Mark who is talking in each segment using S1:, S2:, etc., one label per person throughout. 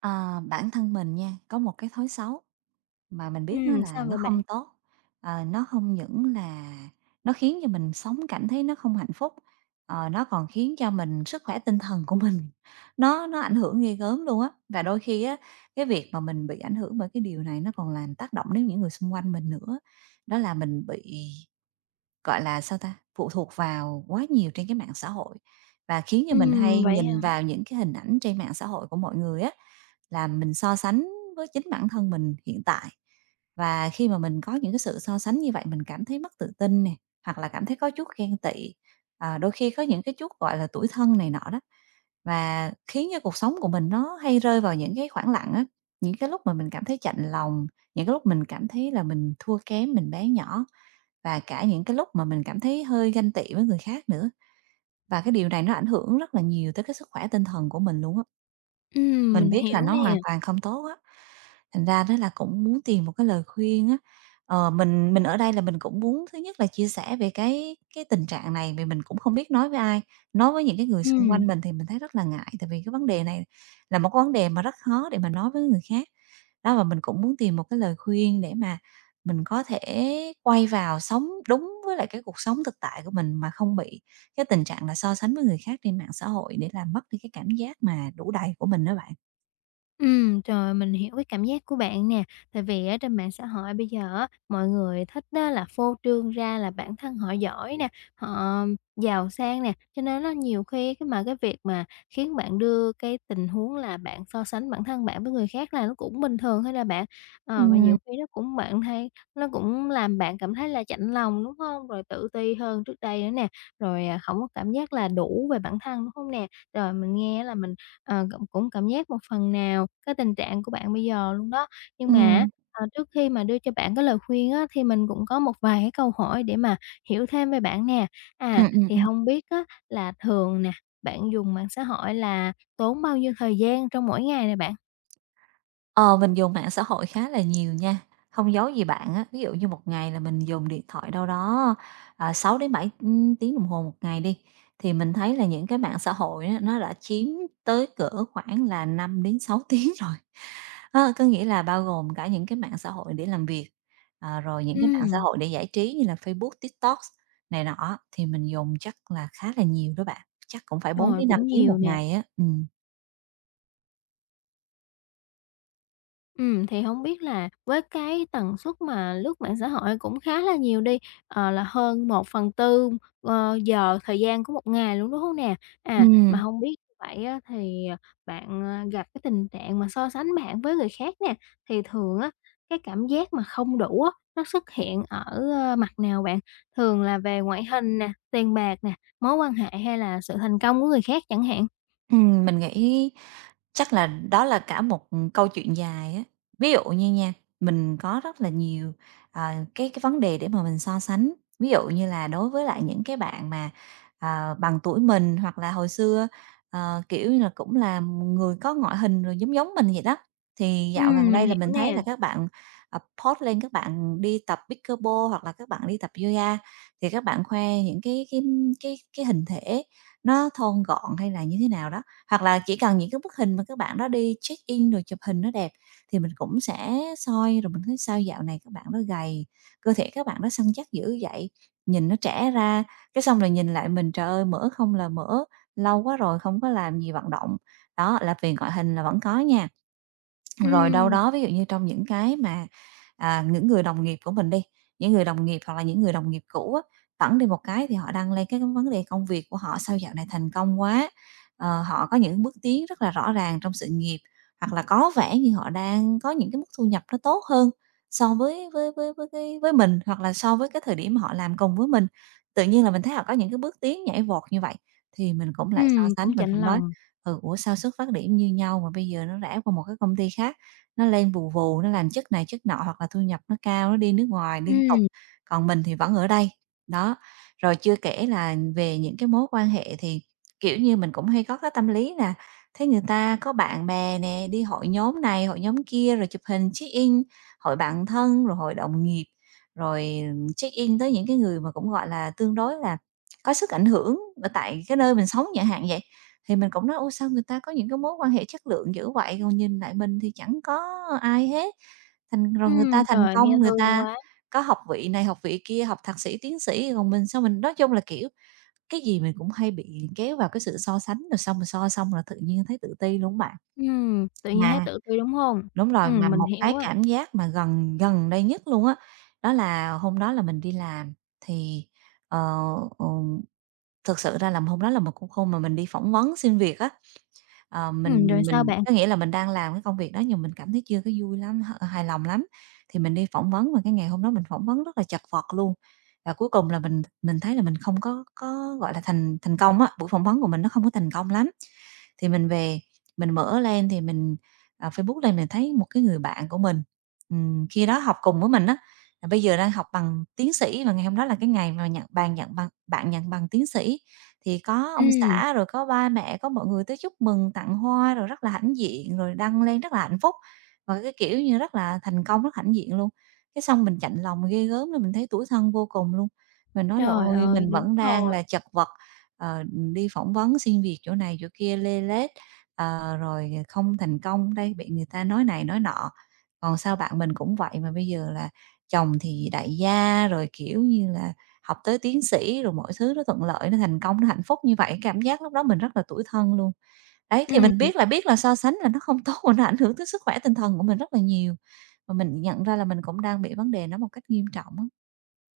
S1: Ờ, bản thân mình nha, có một cái thói xấu mà mình biết á là
S2: Sao
S1: nó
S2: vậy bạn?
S1: không tốt, nó không những là nó khiến cho mình sống cảm thấy nó không hạnh phúc, nó còn khiến cho mình sức khỏe tinh thần của mình nó ảnh hưởng ghê gớm luôn á. Và đôi khi á, cái việc mà mình bị ảnh hưởng bởi cái điều này nó còn làm tác động đến những người xung quanh mình nữa. Đó là mình bị gọi là, sao ta, phụ thuộc vào quá nhiều trên cái mạng xã hội và khiến cho mình hay
S2: Vậy
S1: nhìn
S2: hả?
S1: vào những cái hình ảnh trên mạng xã hội của mọi người á, là mình so sánh với chính bản thân mình hiện tại. Và khi mà mình có những cái sự so sánh như vậy mình cảm thấy mất tự tin nè, hoặc là cảm thấy có chút ghen tị, đôi khi có những cái chút, gọi là, tủi thân này nọ đó, và khiến cho cuộc sống của mình nó hay rơi vào những cái khoảng lặng á, những cái lúc mà mình cảm thấy chạnh lòng, những cái lúc mình cảm thấy là mình thua kém, mình bé nhỏ. Và cả những cái lúc mà mình cảm thấy hơi ganh tị với người khác nữa, và cái điều này nó ảnh hưởng rất là nhiều tới cái sức khỏe tinh thần của mình luôn á. Mình
S2: Mình
S1: biết là
S2: hiểu
S1: nó
S2: nè.
S1: hoàn toàn không tốt á, thành ra đó là cũng muốn tìm một cái lời khuyên á. Mình ở đây là mình cũng muốn thứ nhất là chia sẻ về cái tình trạng này vì mình cũng không biết nói với ai, nói với những cái người xung
S2: Ừm.
S1: quanh mình thì mình thấy rất là ngại, tại vì cái vấn đề này là một cái vấn đề mà rất khó để mà nói với người khác. Đó, và mình cũng muốn tìm một cái lời khuyên để mà mình có thể quay vào sống đúng với lại cái cuộc sống thực tại của mình mà không bị cái tình trạng là so sánh với người khác trên mạng xã hội để làm mất đi cái cảm giác mà đủ đầy của mình đó bạn.
S2: Trời mình hiểu cái cảm giác của bạn nè. Tại vì ở trên mạng xã hội bây giờ á, mọi người thích đó là phô trương ra là bản thân họ giỏi nè, họ giàu sang nè, cho nên á, nhiều khi cái việc mà khiến bạn đưa cái tình huống là bạn so sánh bản thân bạn với người khác là nó cũng bình thường thôi là bạn. Ờ, mà
S1: Ừm,
S2: nhiều khi nó cũng bạn thấy nó cũng làm bạn cảm thấy là chạnh lòng, đúng không? Rồi tự ti hơn trước đây nữa nè, rồi, à, hổng có cảm giác là đủ về bản thân, đúng không nè? Rồi, mình nghe là mình cũng cũng cảm giác một phần nào cái tình trạng của bạn bây giờ luôn đó. Nhưng mà á,
S1: ừm,
S2: trước khi mà đưa cho bạn cái lời khuyên á, thì mình cũng có một vài cái câu hỏi để mà hiểu thêm về bạn nè. À,
S1: ừm, ừm,
S2: thì
S1: ừm.
S2: không biết á là thường nè, bạn dùng mạng xã hội là tốn bao nhiêu thời gian trong mỗi ngày nè bạn?
S1: Ờ, mình dùng mạng xã hội khá là nhiều nha, không giấu gì bạn á, ví dụ như một ngày là mình dùng điện thoại đâu đó, 6 đến 7 tiếng đồng hồ một ngày đi, thì mình thấy là những cái mạng xã hội á, nó đã chiếm tới cỡ khoảng là 5 đến 6 tiếng rồi. Có nghĩa là bao gồm cả những cái mạng xã hội để làm việc, rồi những cái mạng xã
S2: Ừm,
S1: hội để giải trí như là Facebook, TikTok này nọ thì mình dùng chắc là khá là nhiều đó bạn, chắc cũng phải bốn
S2: rồi,
S1: đến năm
S2: cũng
S1: tiếng
S2: nhiều
S1: một
S2: nè.
S1: ngày á, ừ.
S2: Thì không biết là với cái tần suất mà lướt mạng xã hội cũng khá là nhiều đi, là hơn 1/4, giờ thời gian của một ngày luôn, đúng hông nè? À, mà
S1: Ừm.
S2: không biết như vậy á thì, bạn, gặp cái tình trạng mà so sánh bạn với người khác nè, thì thường á, cái cảm giác mà không đủ á, nó xuất hiện ở, mặt nào bạn? Thường là về ngoại hình nè, tiền bạc nè, mối quan hệ hay là sự thành công của người khác chẳng hạn?
S1: Mình nghĩ chắc là đó là cả một câu chuyện dài á. Ví dụ như nha, mình có rất là nhiều, ờ, cái vấn đề để mà mình so sánh. Ví dụ như là đối với lại những cái bạn mà, bằng tuổi mình hoặc là hồi xưa, kiểu như là, cũng là người có ngoại hình rồi giống giống mình vậy đó, thì dạo gần
S2: Mình
S1: đây là
S2: hiểu
S1: mình thấy
S2: nè.
S1: là các bạn, ờ, post lên các bạn đi tập pickleball hoặc là các bạn đi tập yoga, thì các bạn khoe những cái hình thể nó thon gọn hay là như thế nào đó. Hoặc là chỉ cần những cái bức hình mà các bạn đó đi check-in rồi chụp hình nó đẹp thì mình cũng sẽ soi, rồi mình thấy sao dạo này các bạn đó gầy, cơ thể các bạn đó săn chắc dữ vậy, nhìn nó trẻ ra. Cái xong rồi nhìn lại mình, trời ơi, mỡ không là mỡ, lâu quá rồi không có làm gì vận động. Đó, là vì ngoại hình là vẫn có nha. Rồi đâu
S2: Ừm,
S1: đó, ví dụ như trong những cái mà, những người đồng nghiệp của mình đi, những người đồng nghiệp hoặc là những người đồng nghiệp cũ á, phẳng đi một cái thì họ đăng lên cái vấn đề công việc của họ "Sao dạo này thành công quá!", họ có những bước tiến rất là rõ ràng trong sự nghiệp, hoặc là có vẻ như họ đang có những cái mức thu nhập nó tốt hơn so với mình, hoặc là so với cái thời điểm mà họ làm cùng với mình. Tự nhiên là mình thấy họ có những cái bước tiến nhảy vọt như vậy, thì mình cũng lại so sánh,
S2: cũng
S1: mình
S2: chạnh
S1: cũng nói:
S2: lòng.
S1: "Ừ, ủa sao xuất phát điểm như nhau mà bây giờ nó rẽ qua một cái công ty khác?" Nó lên vù vù, nó làm chức này chức nọ hoặc là thu nhập nó cao, nó đi nước ngoài liên tục,
S2: Ừm.
S1: còn mình thì vẫn ở đây. Đó, rồi chưa kể là về những cái mối quan hệ thì, kiểu như, mình cũng hay có cái tâm lý là thấy người ta có bạn bè nè, đi hội nhóm này, hội nhóm kia, rồi chụp hình check-in, hội bạn thân, rồi hội đồng nghiệp, rồi check-in tới những cái người mà cũng, gọi là, tương đối là có sức ảnh hưởng ở tại cái nơi mình sống chẳng hạn vậy. Thì mình cũng nói: "Ôi, sao người ta có những cái mối quan hệ chất lượng dữ vậy, còn nhìn lại mình thì chẳng có ai hết." Thành rồi người ta thành
S2: Trời, nghe
S1: công, người
S2: thương
S1: ta
S2: quá.
S1: có học vị này, học vị kia, học thạc sĩ, tiến sĩ, còn mình sao mình nói chung là, kiểu, cái gì mình cũng hay bị kéo vào cái sự so sánh, rồi xong rồi so xong là tự nhiên thấy tự ti luôn á bạn.
S2: Tự nhiên thấy
S1: Mà
S2: tự ti, đúng hông?
S1: đúng rồi, mà
S2: Mình
S1: một
S2: hiểu
S1: cái
S2: à.
S1: cảm giác mà gần gần đây nhất luôn á, đó là hôm đó là mình đi làm thì, ờ, ừm, thực sự ra là hôm đó là một cuộc hôn mà mình đi phỏng vấn xin việc á. Ờ, mình
S2: Rồi
S1: mình
S2: sao
S1: mình
S2: bạn?
S1: có nghĩa là mình đang làm cái công việc đó nhưng mình cảm thấy chưa có vui lắm, hài lòng lắm, thì mình đi phỏng vấn và cái ngày hôm đó mình phỏng vấn rất là chật vật luôn. Và cuối cùng là mình thấy là mình không có, gọi là, thành thành công á, buổi phỏng vấn của mình nó không có thành công lắm. Thì mình về, mình mở lên thì mình, Facebook lên mình thấy một cái người bạn của mình, khi đó học cùng với mình á, là bây giờ đang học bằng tiến sĩ và ngày hôm đó là cái ngày mà nhận bàn nhận bằng bạn nhận bằng tiến sĩ. Thì có ông
S2: Ừm,
S1: xã, rồi có ba mẹ, có mọi người tới chúc mừng, tặng hoa rồi rất là hãnh diện, rồi đăng lên rất là hạnh phúc, và cái kiểu như rất là thành công, rất hãnh diện luôn. Cái xong mình chạnh lòng ghê gớm lên, mình thấy tủi thân vô cùng luôn. Mình nói là
S2: trời
S1: "Ôi,
S2: ơi,
S1: mình
S2: đúng
S1: vẫn đang
S2: rồi.
S1: là chật vật." ờ, đi phỏng vấn xin việc chỗ này chỗ kia lê lết, rồi không thành công đây, bị người ta nói này nói nọ. Còn sao bạn mình cũng vậy mà bây giờ là chồng thì đại gia, rồi, kiểu như là, học tới tiến sĩ, rồi mọi thứ nó thuận lợi, nó thành công, nó hạnh phúc như vậy, cảm giác lúc đó mình rất là tủi thân luôn. Đấy, thì
S2: Ừm.
S1: mình biết là so sánh là nó không tốt và nó ảnh hưởng tới sức khỏe tinh thần của mình rất là nhiều, mà mình nhận ra là mình cũng đang bị vấn đề nó một cách nghiêm trọng á.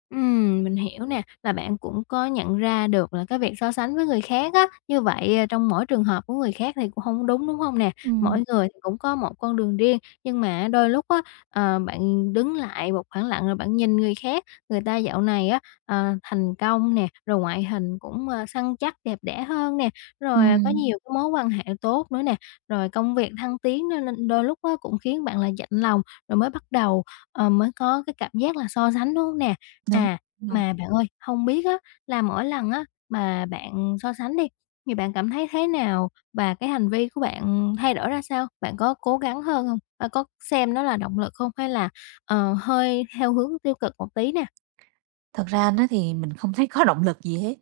S2: Mình hiểu nè, là bạn cũng có nhận ra được là cái việc so sánh với người khác á, như vậy, à, trong mỗi trường hợp của người khác thì cũng không đúng, đúng không nè? Mỗi
S1: Ừm,
S2: người thì cũng có một con đường riêng, nhưng mà đôi lúc á, bạn đứng lại một khoảng lặng rồi bạn nhìn người khác, người ta dạo này á, thành công nè, rồi ngoại hình cũng, săn chắc, đẹp đẽ hơn nè, rồi à, có
S1: ừm,
S2: nhiều cái mối quan hệ tốt nữa nè, rồi công việc thăng tiến nên nên đôi lúc á cũng khiến bạn là chạnh lòng, rồi mới bắt đầu, mới có cái cảm giác là so sánh, đúng không nè? À,
S1: đúng.
S2: mà bạn ơi, không biết á là mỗi lần á mà bạn so sánh đi, thì bạn cảm thấy thế nào và cái hành vi của bạn thay đổi ra sao? Bạn có cố gắng hơn hông? Và có xem nó là động lực không hay là, hơi theo hướng tiêu cực một tí nè?
S1: Thật ra nó thì mình không thấy có động lực gì hết.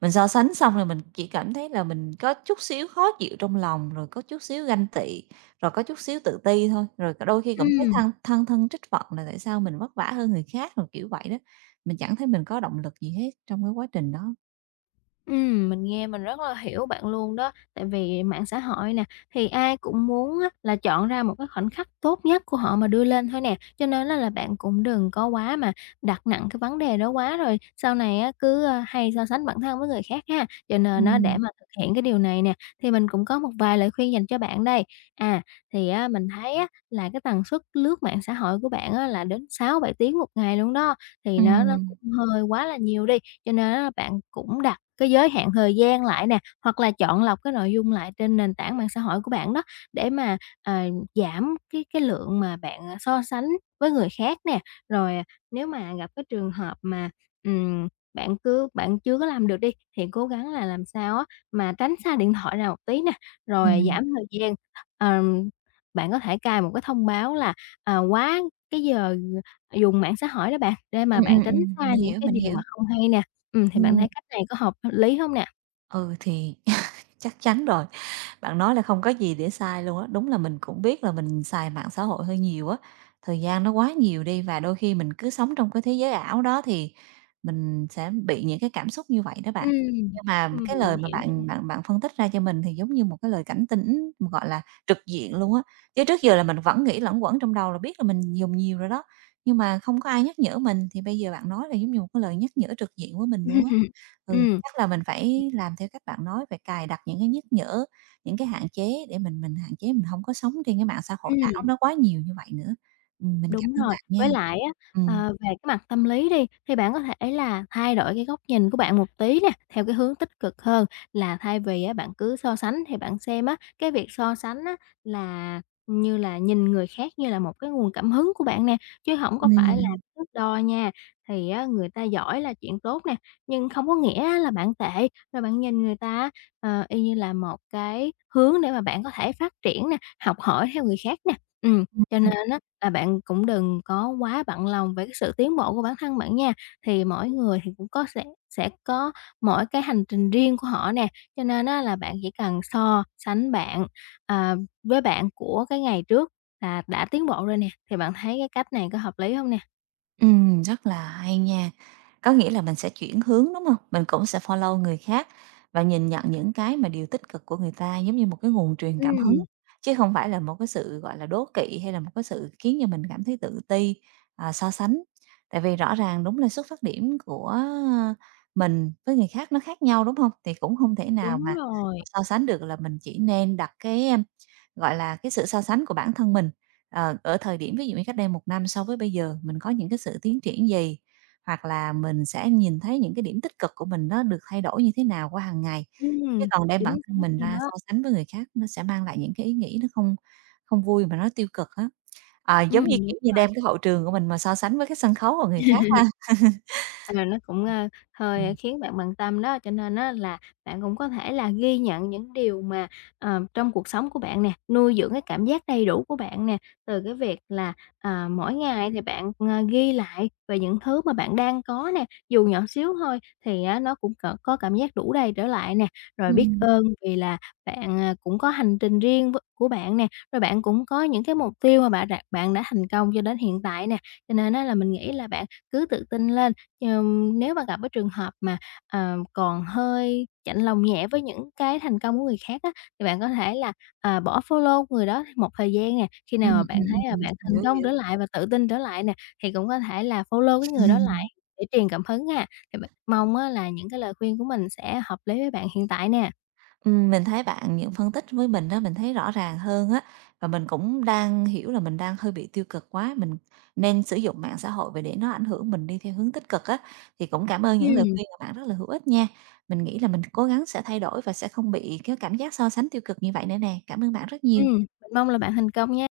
S1: Mình so sánh xong rồi mình chỉ cảm thấy là mình có chút xíu khó chịu trong lòng, rồi có chút xíu ganh tị, rồi có chút xíu tự ti thôi. Rồi có đôi khi cũng thấy
S2: Ừm.
S1: than thân trách phận là tại sao mình vất vả hơn người khác, rồi kiểu vậy đó. Mình chẳng thấy mình có động lực gì hết trong cái quá trình đó.
S2: Mình nghe mình rất là hiểu bạn luôn đó, tại vì mạng xã hội nè, thì ai cũng muốn á là chọn ra một cái khoảnh khắc tốt nhất của họ mà đưa lên thôi nè, cho nên á là bạn cũng đừng có quá mà đặt nặng cái vấn đề đó quá rồi sau này á cứ, hay so sánh bản thân với người khác ha. Cho nên
S1: Ừm,
S2: nó để
S1: ừm,
S2: mà thực hiện cái điều này nè, thì mình cũng có một vài lời khuyên dành cho bạn đây. À, thì á mình thấy á là cái tần suất lướt mạng xã hội của bạn á là đến 6-7 tiếng một ngày luôn đó, thì nó cũng hơi quá là nhiều đi, cho nên á bạn cũng đặt cái giới hạn thời gian lại nè, hoặc là chọn lọc cái nội dung lại trên nền tảng mạng xã hội của bạn đó, để mà, ờ, giảm cái lượng mà bạn, so sánh với người khác nè. Rồi, à, nếu mà gặp cái trường hợp mà, ừm, bạn chưa có làm được đi, thì cố gắng là làm sao á mà tránh xa điện thoại ra một tí nè, rồi à,
S1: ừm,
S2: giảm thời gian. Ờm, Bạn có thể cài một cái thông báo là, quá cái giờ dùng mạng xã hội đó bạn, để mà bạn tránh xa
S1: mình
S2: những
S1: hiểu,
S2: cái
S1: mình
S2: điều
S1: hiểu.
S2: mà không hay nè. Thì bạn
S1: Ừm,
S2: thấy cách này có hợp lý hông nè?
S1: ừ, thì chắc chắn rồi. Bạn nói là không có gì để sai luôn á, đúng là mình cũng biết là mình xài mạng xã hội hơi nhiều á, thời gian nó quá nhiều đi và đôi khi mình cứ sống trong cái thế giới ảo đó thì mình sẽ bị những cái cảm xúc như vậy đó bạn.
S2: Ừm,
S1: Nhưng mà cái lời
S2: mình
S1: mà
S2: hiểu nè.
S1: bạn bạn bạn phân tích ra cho mình thì giống như một cái lời cảnh tỉnh, gọi là, trực diện luôn á, chứ trước giờ là mình vẫn nghĩ luẩn quẩn trong đầu là biết là mình dùng nhiều rồi đó, nhưng mà không có ai nhắc nhở mình thì bây giờ bạn nói là giống như một cái lời nhắc nhở trực diện với mình luôn á. Ừ,
S2: Ừm,
S1: chắc là mình phải làm theo các bạn nói, phải cài đặt những cái nhắc nhở, những cái hạn chế để mình hạn chế mình không có sống trên cái mạng xã hội ảo
S2: ừm.
S1: nó quá nhiều như vậy nữa. Mình cảm
S2: Đúng
S1: ơn
S2: rồi,
S1: bạn nha.
S2: với lại á,
S1: Ừm,
S2: về cái mặt tâm lý đi, thì bạn có thể là thay đổi cái góc nhìn của bạn một tí nè, theo cái hướng tích cực hơn là thay vì á, bạn cứ so sánh thì bạn xem á, cái việc so sánh á là như là nhìn người khác như là một cái nguồn cảm hứng của bạn nè, chứ không có
S1: ừm,
S2: phải là
S1: ừm,
S2: thước đo nha. Thì á, người ta giỏi là chuyện tốt nè, nhưng không có nghĩa á là bạn tệ, rồi bạn nhìn người ta y như là một cái hướng để mà bạn có thể phát triển nè, học hỏi theo người khác nè. Ừ. Cho nên á là bạn cũng đừng có quá bận lòng về cái sự tiến bộ của bản thân bạn nha. Thì mỗi người thì cũng có sẽ có mỗi cái hành trình riêng của họ nè, cho nên á là bạn chỉ cần so sánh bạn, à, với bạn của cái ngày trước là đã tiến bộ rồi nè, thì bạn thấy cái cách này có hợp lý không nè?
S1: ừm, rất là hay nha. Có nghĩa là mình sẽ chuyển hướng, đúng không? Mình cũng sẽ follow người khác và nhìn nhận những cái mà điều tích cực của người ta giống như một cái nguồn truyền cảm hứng,
S2: Ừm,
S1: chứ không phải là một cái sự, gọi là, đố kỵ hay là một cái sự khiến cho mình cảm thấy tự ti, so sánh. Tại vì rõ ràng đúng là xuất phát điểm của mình với người khác nó khác nhau, đúng không? Thì cũng không thể nào
S2: đúng
S1: mà
S2: rồi,
S1: so sánh được, là mình chỉ nên đặt cái, gọi là, cái sự so sánh của bản thân mình. Ở thời điểm ví dụ như cách đây một năm so với bây giờ mình có những cái sự tiến triển gì? Hoặc là mình sẽ nhìn thấy những cái điểm tích cực của mình nó được thay đổi như thế nào qua hàng ngày? Chứ
S2: ừm,
S1: còn đem bản
S2: chính
S1: thân
S2: xác
S1: mình
S2: luôn
S1: ra
S2: đó.
S1: so sánh với người khác nó sẽ mang lại những cái ý nghĩ nó không không vui mà nó tiêu cực á. Giống như,
S2: Ừm.
S1: kiểu như, đem cái hậu trường của mình mà so sánh với cái sân khấu của người khác ha.
S2: À, nó cũng, hơi
S1: Ừm.
S2: khiến bạn bận tâm đó, cho nên á là bạn cũng có thể là ghi nhận những điều mà, trong cuộc sống của bạn nè, nuôi dưỡng cái cảm giác đầy đủ của bạn nè, từ cái việc là, mỗi ngày thì bạn, ghi lại về những thứ mà bạn đang có nè, dù nhỏ xíu thôi thì á nó cũng cỡ có cảm giác đủ đầy trở lại nè, rồi biết
S1: Ừm.
S2: ơn vì là bạn, cũng có hành trình riêng của bạn nè, rồi bạn cũng có những cái mục tiêu mà bạn đã thành công cho đến hiện tại nè, cho nên á là mình nghĩ là bạn cứ tự tin lên. Nếu mà gặp cái trường hợp mà, còn hơi chạnh lòng nhẹ với những cái thành công của người khác á, thì bạn có thể là, bỏ follow người đó một thời gian nè, khi
S1: Ừm,
S2: nào mà bạn
S1: ừm,
S2: thấy là bạn thành
S1: hiểu,
S2: công trở
S1: hiểu.
S2: lại và tự tin trở lại nè, thì cũng có thể là follow cái người đó lại để truyền cảm hứng ha. Thì mình mong á là những cái lời khuyên của mình sẽ hợp lý với bạn hiện tại nè.
S1: Mình thấy bạn những phân tích với mình đó mình thấy rõ ràng hơn á, và mình cũng đang hiểu là mình đang hơi bị tiêu cực quá, mình nên sử dụng mạng xã hội vậy để nó ảnh hưởng mình đi theo hướng tích cực á. Thì cũng cảm ơn những lời
S2: Ừm,
S1: khuyên của bạn rất là hữu ích nha. Mình nghĩ là mình cố gắng sẽ thay đổi và sẽ không bị cái cảm giác so sánh tiêu cực như vậy nữa nè. Cảm ơn bạn rất nhiều.
S2: mình mong là bạn thành công nha.